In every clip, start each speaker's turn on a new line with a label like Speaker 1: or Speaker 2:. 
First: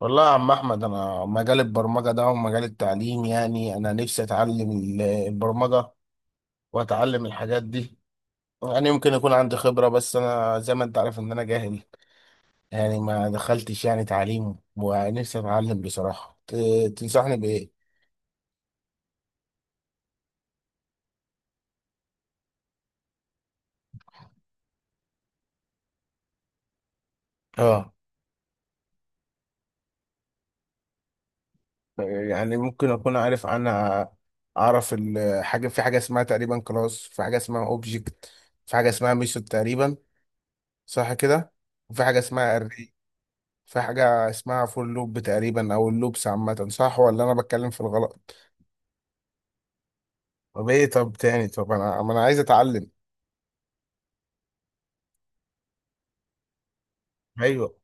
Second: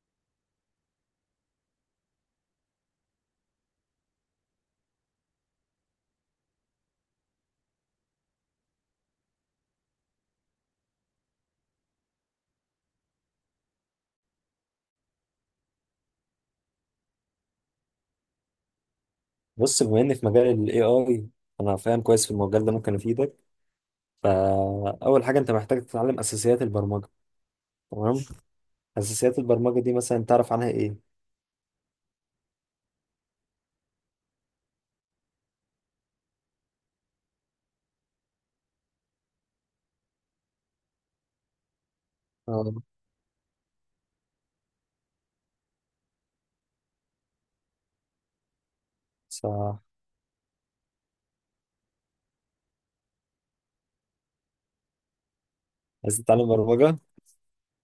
Speaker 1: والله يا عم احمد، انا مجال البرمجه ده ومجال التعليم، يعني انا نفسي اتعلم البرمجه واتعلم الحاجات دي. يعني يمكن يكون عندي خبره، بس انا زي ما انت عارف ان انا جاهل، يعني ما دخلتش يعني تعليم، ونفسي اتعلم بصراحه. تنصحني بايه؟
Speaker 2: بص، بما اني في مجال الاي اي، انا فاهم كويس في المجال ده، ممكن افيدك. فاول حاجه انت محتاج تتعلم اساسيات البرمجه.
Speaker 1: اه.
Speaker 2: تمام. اساسيات البرمجه دي مثلا تعرف عنها ايه؟
Speaker 1: يعني ممكن اكون عارف، انا اعرف الحاجه. في حاجه اسمها تقريبا كلاس، في حاجه اسمها اوبجكت، في حاجه اسمها ميثود تقريبا، صح كده؟ وفي حاجه اسمها
Speaker 2: اه،
Speaker 1: array، في حاجة اسمها فور لوب تقريبا، أو اللوبس عامة، صح ولا أنا بتكلم في الغلط؟
Speaker 2: صح.
Speaker 1: طب إيه؟ طب تاني، طب أنا، ما أنا عايز أتعلم.
Speaker 2: عايز تتعلم برمجه.
Speaker 1: ايوه.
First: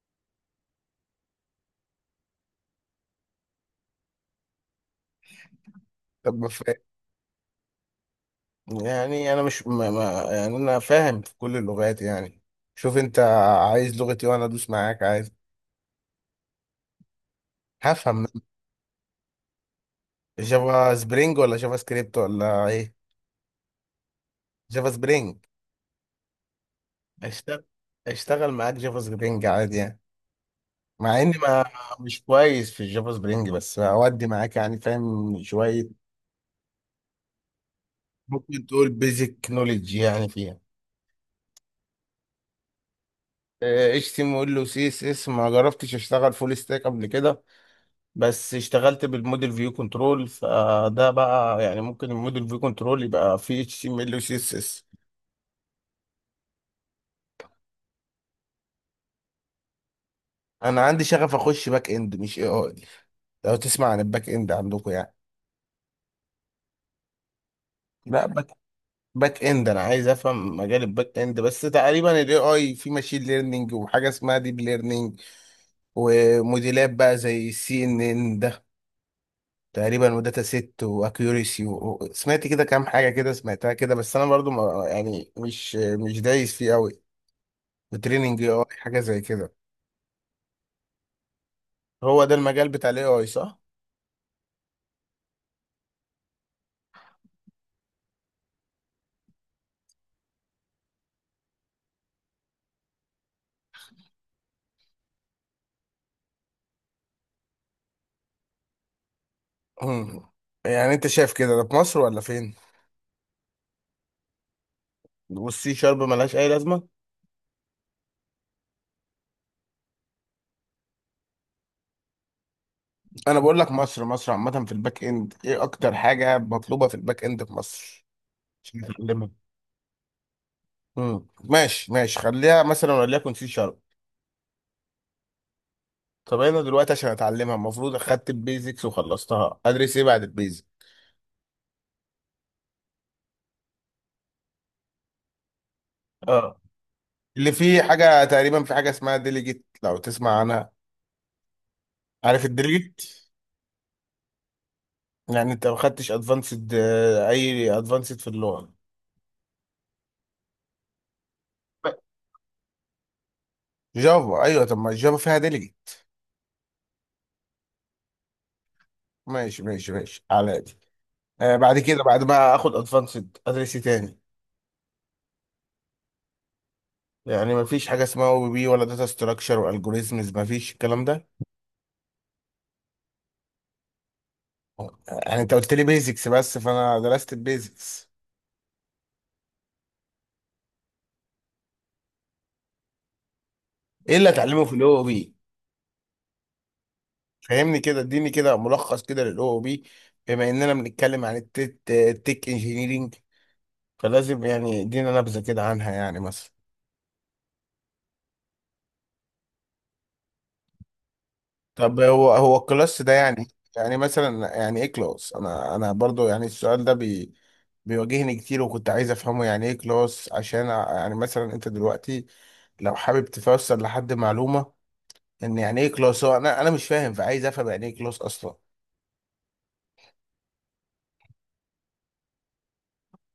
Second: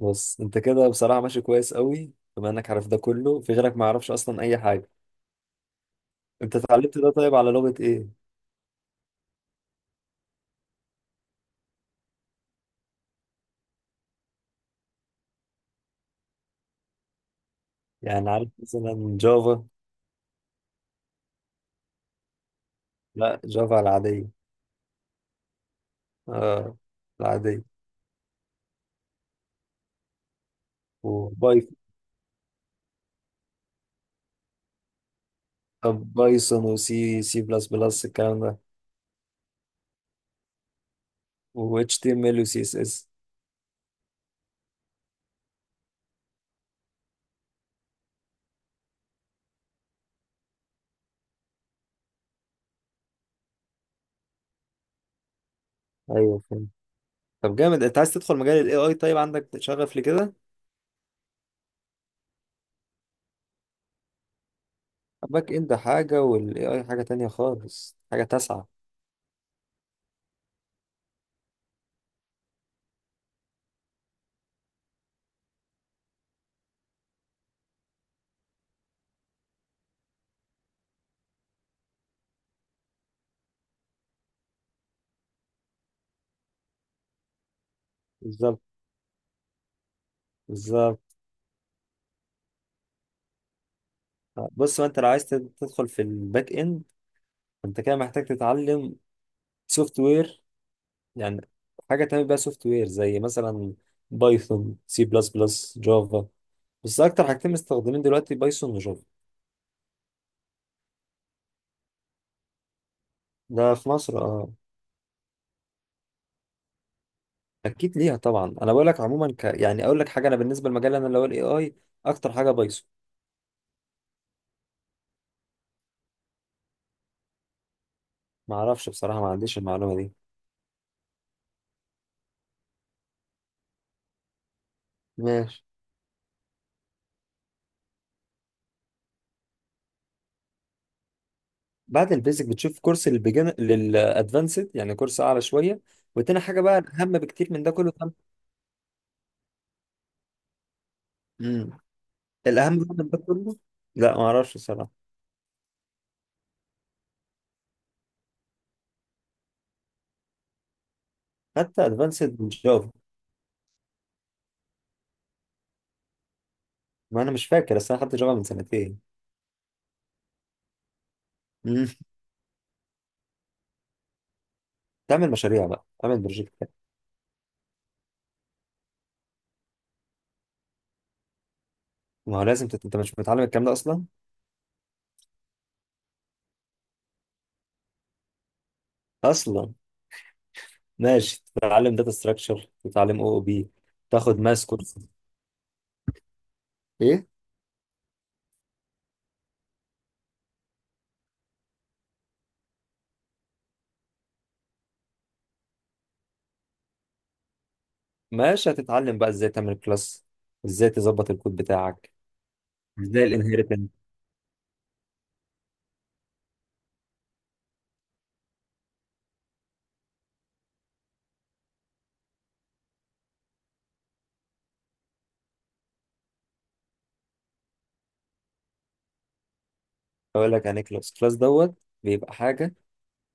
Speaker 2: بص، انت كده بصراحه ماشي كويس قوي، بما انك عارف ده كله، في غيرك ما يعرفش اصلا اي حاجه.
Speaker 1: طب ما
Speaker 2: انت
Speaker 1: فا-
Speaker 2: اتعلمت ده طيب على لغه ايه؟
Speaker 1: يعني أنا مش، ما، يعني أنا فاهم في كل اللغات يعني. شوف أنت عايز لغتي وأنا أدوس معاك، عايز هفهم.
Speaker 2: يعني عارف مثلا جافا؟
Speaker 1: جافا سبرينج ولا جافا سكريبت ولا إيه؟
Speaker 2: لا، جافا العاديه.
Speaker 1: جافا سبرينج.
Speaker 2: اه، العاديه.
Speaker 1: أشتغل، أشتغل معاك جافا سبرينج عادي يعني، مع إني ما
Speaker 2: وبايثون.
Speaker 1: مش كويس في الجافا سبرينج، بس أودي معاك يعني، فاهم شوية.
Speaker 2: بايثون وسي سي بلس بلس الكلام ده،
Speaker 1: ممكن تقول بيزك نوليدج يعني فيها.
Speaker 2: و HTML و CSS.
Speaker 1: اتش تي ام ال وسي اس اس. ما جربتش اشتغل فول ستاك قبل كده، بس اشتغلت بالموديل فيو كنترول. فده بقى يعني، ممكن الموديل فيو كنترول يبقى فيه اتش تي ام ال وسي اس اس.
Speaker 2: ايوه، فهمت. طب جامد. انت عايز تدخل مجال ال AI؟ طيب عندك شغف لكده؟
Speaker 1: انا عندي شغف اخش باك اند، مش اي اي. لو تسمع عن الباك اند عندكم يعني.
Speaker 2: الباك اند حاجة وال AI حاجة تانية خالص، حاجة
Speaker 1: لا، باك،
Speaker 2: تاسعة.
Speaker 1: باك اند، انا عايز افهم مجال الباك اند. بس تقريبا الاي اي في ماشين ليرنينج، وحاجه اسمها ديب ليرنينج، وموديلات بقى زي السي ان ان تقريبا، وداتا ست، واكيوريسي، و... سمعت كده كام حاجه كده، سمعتها كده، بس انا برضو ما يعني، مش دايس فيه قوي بتريننج
Speaker 2: بالظبط،
Speaker 1: اي حاجه زي كده.
Speaker 2: بالظبط.
Speaker 1: هو ده المجال بتاع الاي اي صح؟
Speaker 2: بص، ما انت لو عايز تدخل في الباك اند، انت كده محتاج تتعلم سوفت وير، يعني حاجة تعمل بيها سوفت وير، زي مثلا بايثون، سي بلس بلس، جافا. بس اكتر حاجتين مستخدمين دلوقتي بايثون وجافا.
Speaker 1: مم. يعني انت شايف كده، ده في مصر ولا فين؟
Speaker 2: ده في مصر، اه.
Speaker 1: والسي شارب ملهاش اي لازمه؟
Speaker 2: اكيد ليها طبعا. انا بقول لك عموما يعني اقول لك حاجه، انا بالنسبه لمجال انا اللي هو الاي اي، اكتر حاجه بايثون.
Speaker 1: انا بقول لك مصر عامه، في الباك اند ايه اكتر حاجه مطلوبه في الباك اند في مصر؟
Speaker 2: ما
Speaker 1: عشان
Speaker 2: اعرفش بصراحه، ما
Speaker 1: اتعلمها.
Speaker 2: عنديش المعلومه دي.
Speaker 1: ماشي ماشي، خليها مثلا وليكن سي شارب.
Speaker 2: ماشي.
Speaker 1: طب انا دلوقتي عشان اتعلمها، المفروض اخدت البيزكس وخلصتها، ادرس ايه بعد البيزكس؟
Speaker 2: بعد البيزك بتشوف كورس للبيجن للادفانسد، يعني كورس اعلى شويه. وتاني
Speaker 1: اه.
Speaker 2: حاجه بقى الاهم
Speaker 1: اللي
Speaker 2: بكتير من ده
Speaker 1: فيه
Speaker 2: كله طبعاً.
Speaker 1: حاجه تقريبا، في حاجه اسمها ديليجيت، لو تسمع عنها.
Speaker 2: امم
Speaker 1: عارف
Speaker 2: الاهم بقى
Speaker 1: الديليجيت؟
Speaker 2: من ده كله، لا ما اعرفش الصراحه.
Speaker 1: يعني انت ما خدتش ادفانسد؟ اي ادفانسد في اللغه.
Speaker 2: حتى ادفانسد من جافا،
Speaker 1: جافا، ايوه، طب ما الجافا فيها ديليجيت.
Speaker 2: ما انا مش فاكر، اصل انا خدت جافا من سنتين.
Speaker 1: ماشي ماشي ماشي على دي. آه، بعد
Speaker 2: امم
Speaker 1: كده، بعد ما اخد ادفانسد، ادرس إيه تاني؟
Speaker 2: تعمل مشاريع بقى، تعمل بروجكتات.
Speaker 1: يعني ما فيش حاجه اسمها او بي بي، ولا داتا ستراكشر والجوريزمز؟ ما فيش الكلام ده؟
Speaker 2: ما هو لازم انت مش متعلم الكلام ده اصلا
Speaker 1: يعني انت قلت لي بيزكس بس، فانا درست البيزكس.
Speaker 2: اصلا. ماشي، تتعلم داتا ستراكشر، تتعلم او بي.
Speaker 1: ايه اللي
Speaker 2: تاخد
Speaker 1: اتعلمه
Speaker 2: ماس
Speaker 1: في
Speaker 2: كورس.
Speaker 1: الاو بي؟
Speaker 2: ايه؟
Speaker 1: فهمني كده، اديني كده ملخص كده للاو او بي، بما اننا بنتكلم عن التك انجينيرينج، فلازم يعني ادينا نبذه كده عنها يعني، مثلا.
Speaker 2: ماشي، هتتعلم بقى ازاي تعمل كلاس، ازاي تظبط الكود
Speaker 1: طب
Speaker 2: بتاعك،
Speaker 1: هو، هو الكلاس ده
Speaker 2: ازاي
Speaker 1: يعني،
Speaker 2: الانهيرتنس.
Speaker 1: يعني مثلا، يعني ايه كلاس؟ انا برضو يعني، السؤال ده بيواجهني كتير، وكنت عايز افهمه. يعني ايه كلاس؟ عشان يعني مثلا، انت دلوقتي لو حابب تفسر لحد معلومه، ان يعني ايه كلاس؟ هو انا مش فاهم، فعايز افهم يعني ايه كلاس اصلا.
Speaker 2: اقول لك يعني كلاس. كلاس دوت بيبقى حاجه،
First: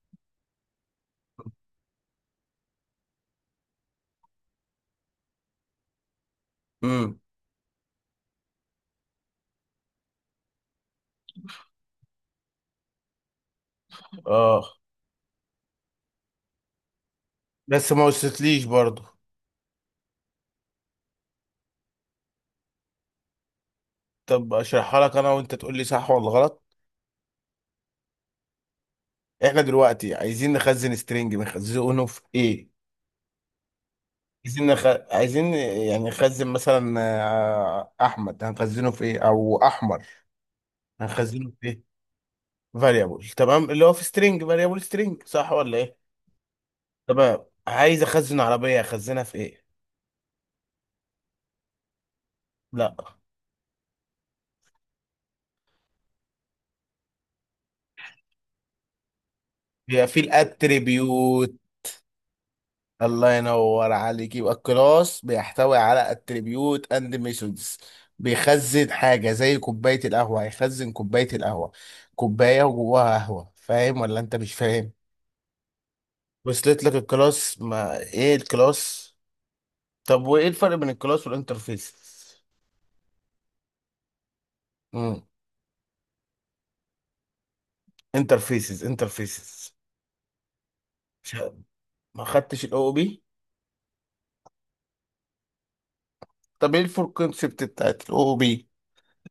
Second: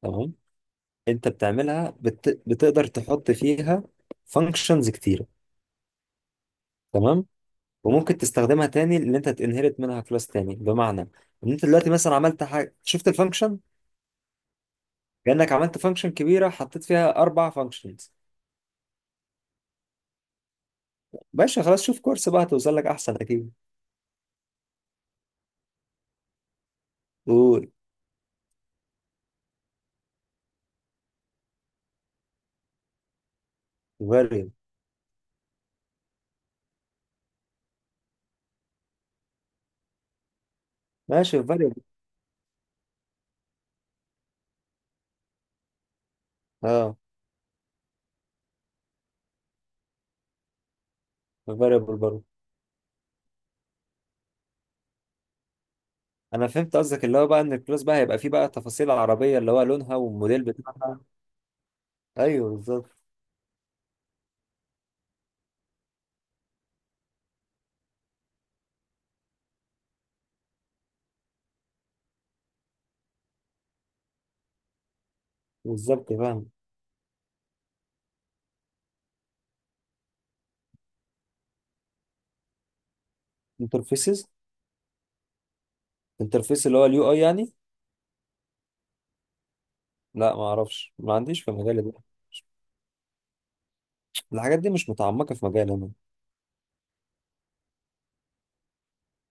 Speaker 2: تمام؟ انت بتعملها بتقدر تحط فيها فانكشنز كتيره،
Speaker 1: امم
Speaker 2: تمام؟ وممكن تستخدمها تاني، اللي انت تنهرت منها كلاس تاني، بمعنى ان انت دلوقتي مثلا عملت حاجه، شفت الفانكشن؟
Speaker 1: اه،
Speaker 2: كانك عملت فانكشن كبيره حطيت فيها اربع
Speaker 1: بس ما
Speaker 2: فانكشنز.
Speaker 1: وصلتليش برضو.
Speaker 2: باشا خلاص، شوف كورس بقى، هتوصل لك احسن اكيد.
Speaker 1: طب اشرحها لك انا، وانت تقول لي صح ولا غلط.
Speaker 2: قول.
Speaker 1: احنا دلوقتي عايزين نخزن سترينج، بنخزنه في ايه؟
Speaker 2: فاريبل.
Speaker 1: عايزين نخ... عايزين يعني نخزن مثلا، آه، احمد، هنخزنه في ايه؟ او احمر،
Speaker 2: ماشي،
Speaker 1: هنخزنه في
Speaker 2: فاريبل.
Speaker 1: ايه؟ فاريبل، تمام. اللي هو في سترينج، فاريبل سترينج، صح ولا ايه؟
Speaker 2: اه،
Speaker 1: تمام. عايز اخزن عربية، اخزنها في ايه؟
Speaker 2: فاريبل برضه.
Speaker 1: لا.
Speaker 2: انا فهمت قصدك، اللي هو بقى ان الكلاس بقى هيبقى فيه بقى تفاصيل عربيه، اللي هو لونها
Speaker 1: هي في
Speaker 2: والموديل بتاعها.
Speaker 1: الاتريبيوت.
Speaker 2: ايوه، بالظبط.
Speaker 1: الله ينور عليك. يبقى الكلاس بيحتوي على اتريبيوت اند ميثودز. بيخزن حاجه زي كوبايه القهوه، هيخزن كوبايه القهوه، كوبايه وجواها قهوه، فاهم ولا انت مش فاهم؟
Speaker 2: بالظبط، فاهم.
Speaker 1: وصلت لك الكلاس، ما ايه الكلاس. طب وايه الفرق بين الكلاس والانترفيس؟
Speaker 2: انترفيسز.
Speaker 1: امم
Speaker 2: انترفيس اللي هو اليو اي يعني.
Speaker 1: انترفيسز.
Speaker 2: لا، ما اعرفش، ما
Speaker 1: مش
Speaker 2: عنديش في
Speaker 1: ه-
Speaker 2: مجالي ده.
Speaker 1: ما خدتش الاو بي.
Speaker 2: الحاجات دي مش متعمقه في مجالي انا.
Speaker 1: طب ايه الفور كونسبت بتاعت الاو بي؟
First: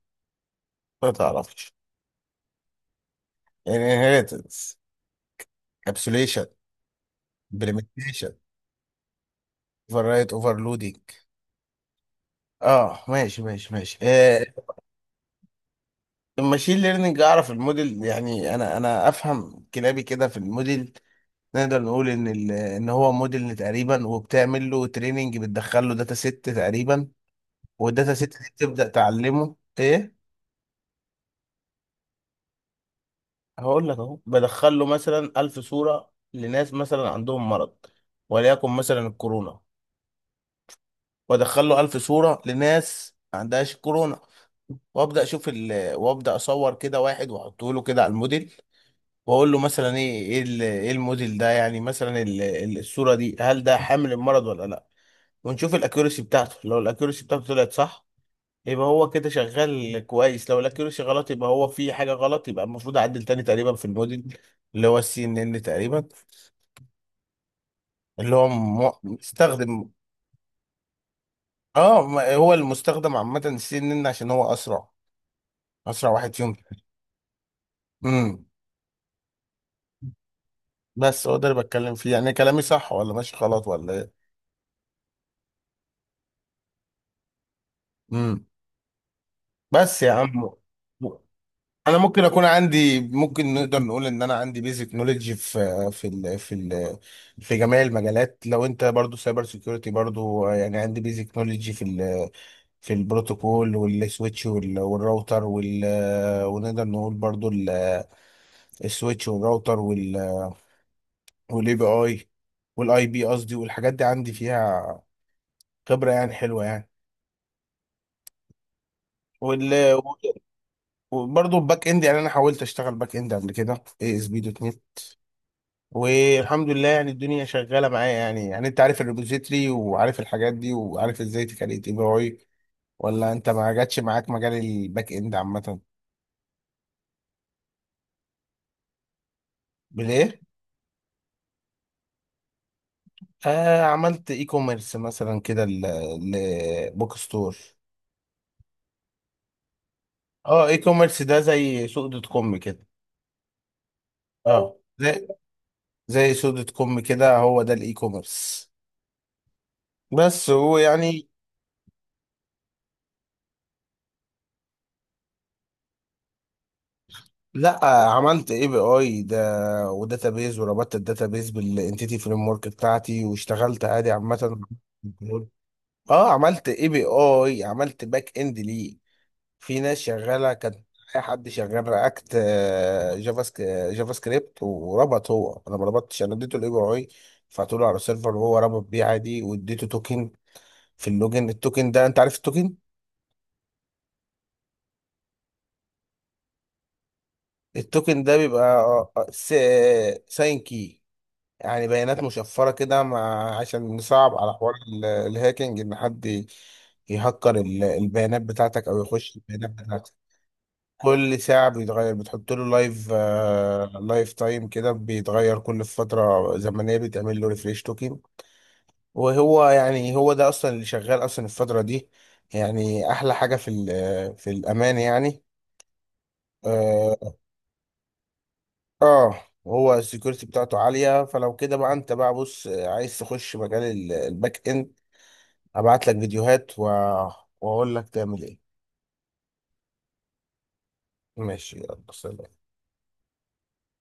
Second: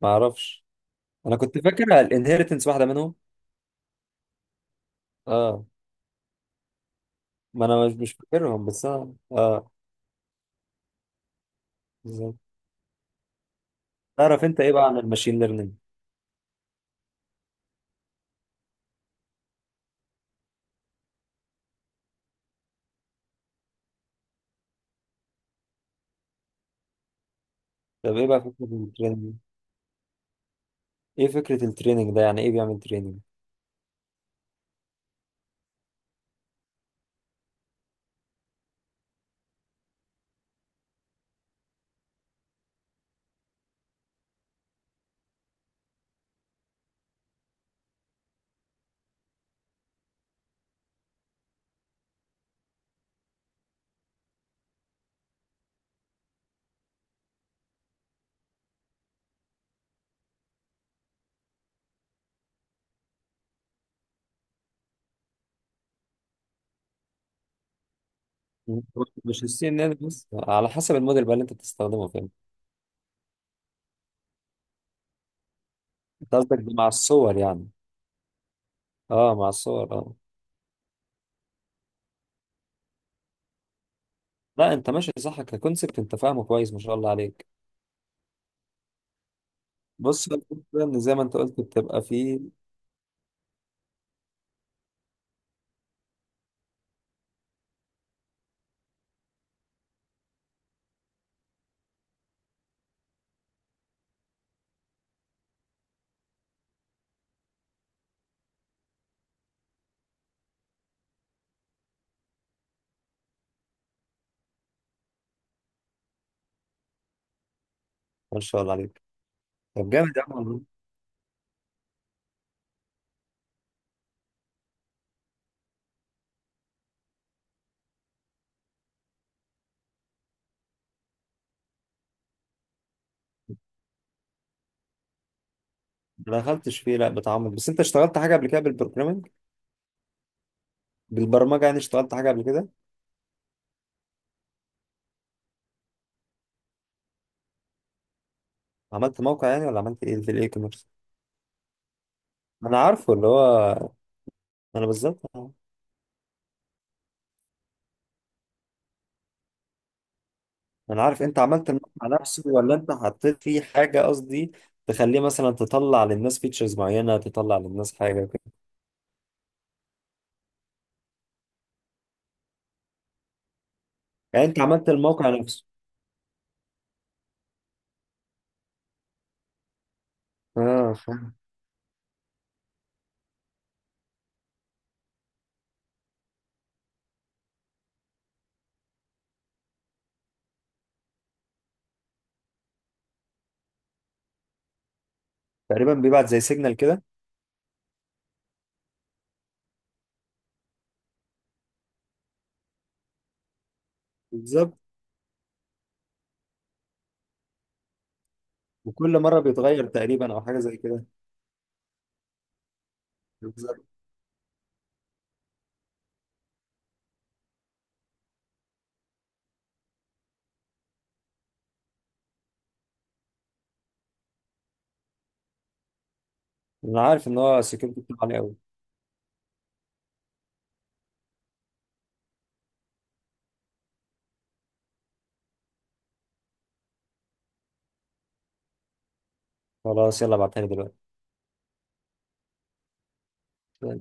Speaker 2: ما اعرفش.
Speaker 1: ما
Speaker 2: انا كنت
Speaker 1: تعرفش.
Speaker 2: فاكر الانهيرتنس واحده منهم.
Speaker 1: انهيرتنس،
Speaker 2: اه.
Speaker 1: ابسوليشن،
Speaker 2: ما انا مش
Speaker 1: implementation،
Speaker 2: فاكرهم، بس انا اه.
Speaker 1: اوفر رايت، اوفرلودنج.
Speaker 2: بالظبط.
Speaker 1: اه ماشي ماشي ماشي،
Speaker 2: تعرف
Speaker 1: آه.
Speaker 2: انت ايه بقى عن الماشين ليرنينج؟
Speaker 1: الماشين ليرنينج، اعرف الموديل يعني، انا افهم كلابي كده في الموديل. نقدر نقول ان ان هو موديل تقريبا، وبتعمل له تريننج، بتدخل له داتا ست تقريبا، والداتا
Speaker 2: طب ايه
Speaker 1: ست
Speaker 2: بقى
Speaker 1: دي
Speaker 2: فكره
Speaker 1: تبدا
Speaker 2: التريننج؟
Speaker 1: تعلمه ايه.
Speaker 2: ايه فكره التريننج ده؟ يعني ايه بيعمل تريننج؟
Speaker 1: هقول لك اهو، بدخل له مثلا 1000 صوره لناس مثلا عندهم مرض، وليكن مثلا الكورونا، وادخل له 1000 صوره لناس ما عندهاش كورونا، وابدا اشوف ال...، وابدا اصور كده واحد واحطه له كده على الموديل، واقول له مثلا ايه، ايه إيه الموديل ده يعني، مثلا ال...، الصوره دي هل ده حامل المرض ولا لا. ونشوف الاكيورسي بتاعته. لو الاكيورسي بتاعته طلعت صح، يبقى هو كده شغال كويس. لو الاكيورسي غلط، يبقى هو في حاجه غلط، يبقى المفروض اعدل تاني تقريبا في الموديل، اللي هو السي ان ان تقريبا، اللي هو
Speaker 2: مش السي ان
Speaker 1: مستخدم.
Speaker 2: ان بس، على حسب الموديل بقى اللي انت
Speaker 1: اه،
Speaker 2: بتستخدمه فين.
Speaker 1: هو المستخدم عامه السي ان ان عشان هو اسرع، اسرع واحد
Speaker 2: انت قصدك ده مع الصور يعني؟
Speaker 1: فيهم.
Speaker 2: اه، مع الصور، اه.
Speaker 1: بس هو ده اللي بتكلم فيه يعني، كلامي صح ولا ماشي غلط ولا ايه؟
Speaker 2: لا، انت ماشي صح ككونسبت، انت فاهمه كويس، ما شاء الله عليك.
Speaker 1: امم. بس يا
Speaker 2: بص، هو
Speaker 1: عم،
Speaker 2: الفكرة ان زي ما انت قلت
Speaker 1: انا
Speaker 2: بتبقى
Speaker 1: ممكن
Speaker 2: فيه.
Speaker 1: اكون عندي، ممكن نقدر نقول ان انا عندي بيزك نوليدج في ال في جميع المجالات. لو انت برضو سايبر سيكيورتي برضو، يعني عندي بيزك نوليدج في ال، في البروتوكول والسويتش والراوتر وال، ونقدر نقول برضو السويتش والراوتر وال، والاي بي اي، والاي بي قصدي، والحاجات دي عندي فيها خبرة يعني حلوة يعني.
Speaker 2: ما شاء الله عليك.
Speaker 1: وال،
Speaker 2: طب جامد يا عم والله.
Speaker 1: وبرضه الباك اند، يعني انا حاولت اشتغل باك اند قبل كده، اي اس بي دوت نت، والحمد لله يعني الدنيا شغاله معايا يعني. يعني انت عارف الريبوزيتري، وعارف الحاجات دي، وعارف ازاي تكريت اي بي اي، ولا انت ما جاتش معاك مجال الباك اند عامه؟
Speaker 2: ما دخلتش فيه لا بتعمق. بس انت اشتغلت حاجه قبل كده بالبروجرامنج؟
Speaker 1: بالايه؟
Speaker 2: بالبرمجه يعني، اشتغلت حاجه قبل كده؟
Speaker 1: آه، عملت اي كوميرس مثلا كده، لبوك ستور.
Speaker 2: عملت موقع يعني، ولا عملت ايه في الاي
Speaker 1: اه، اي
Speaker 2: كوميرس؟
Speaker 1: كوميرس ده زي سوق دوت كوم
Speaker 2: انا
Speaker 1: كده.
Speaker 2: عارفه اللي هو.
Speaker 1: اه،
Speaker 2: انا بالظبط،
Speaker 1: زي،
Speaker 2: آه.
Speaker 1: زي سوق دوت كوم كده، هو ده الاي كوميرس. بس هو آه،
Speaker 2: انا عارف،
Speaker 1: يعني.
Speaker 2: انت عملت المقطع نفسه، ولا انت حطيت فيه حاجه قصدي تخليه مثلا تطلع للناس فيتشرز معينه، تطلع
Speaker 1: لا،
Speaker 2: للناس حاجه
Speaker 1: عملت
Speaker 2: كده؟
Speaker 1: اي بي اي ده وداتابيز، وربطت الداتابيز بالانتيتي فريم ورك بتاعتي، واشتغلت عادي عامه.
Speaker 2: يعني انت عملت الموقع نفسه.
Speaker 1: اه، عملت اي بي اي، عملت باك اند ليه. في ناس شغاله كان،
Speaker 2: اه،
Speaker 1: اي
Speaker 2: فاهم.
Speaker 1: حد شغال رياكت، جافا سك- جافا سكريبت، وربط هو، انا ما ربطتش، انا اديته الاي بي اي، رفعته له على السيرفر، وهو ربط بيه عادي. واديته توكن في اللوجن. التوكن ده، انت عارف التوكن؟
Speaker 2: تقريبا بيبعت زي سيجنال كده.
Speaker 1: التوكن ده بيبقى ساين كي، يعني بيانات مشفرة كده، مع عشان نصعب على حوار
Speaker 2: بالظبط.
Speaker 1: الهاكينج، إن حد يهكر البيانات بتاعتك، أو
Speaker 2: وكل
Speaker 1: يخش
Speaker 2: مره
Speaker 1: البيانات
Speaker 2: بيتغير
Speaker 1: بتاعتك.
Speaker 2: تقريبا، او حاجه زي كده.
Speaker 1: كل ساعة بيتغير، بتحط له لايف،
Speaker 2: بالظبط.
Speaker 1: آه، لايف تايم كده، بيتغير كل فترة زمنية، بتعمل له ريفريش توكن. وهو يعني، هو ده أصلا اللي شغال أصلا الفترة دي، يعني أحلى حاجة في ال، في الأمان يعني.
Speaker 2: انا عارف
Speaker 1: آه.
Speaker 2: ان هو سكيورتي بتاعه عالي قوي.
Speaker 1: آه، هو السكيورتي بتاعته عالية. فلو كده بقى، أنت بقى بص، آه، عايز تخش مجال الباك إند، ابعت لك فيديوهات و...، واقول لك تعمل ايه.
Speaker 2: خلاص، يلا ابعتها لي دلوقتي.
Speaker 1: ماشي، يلا سلام.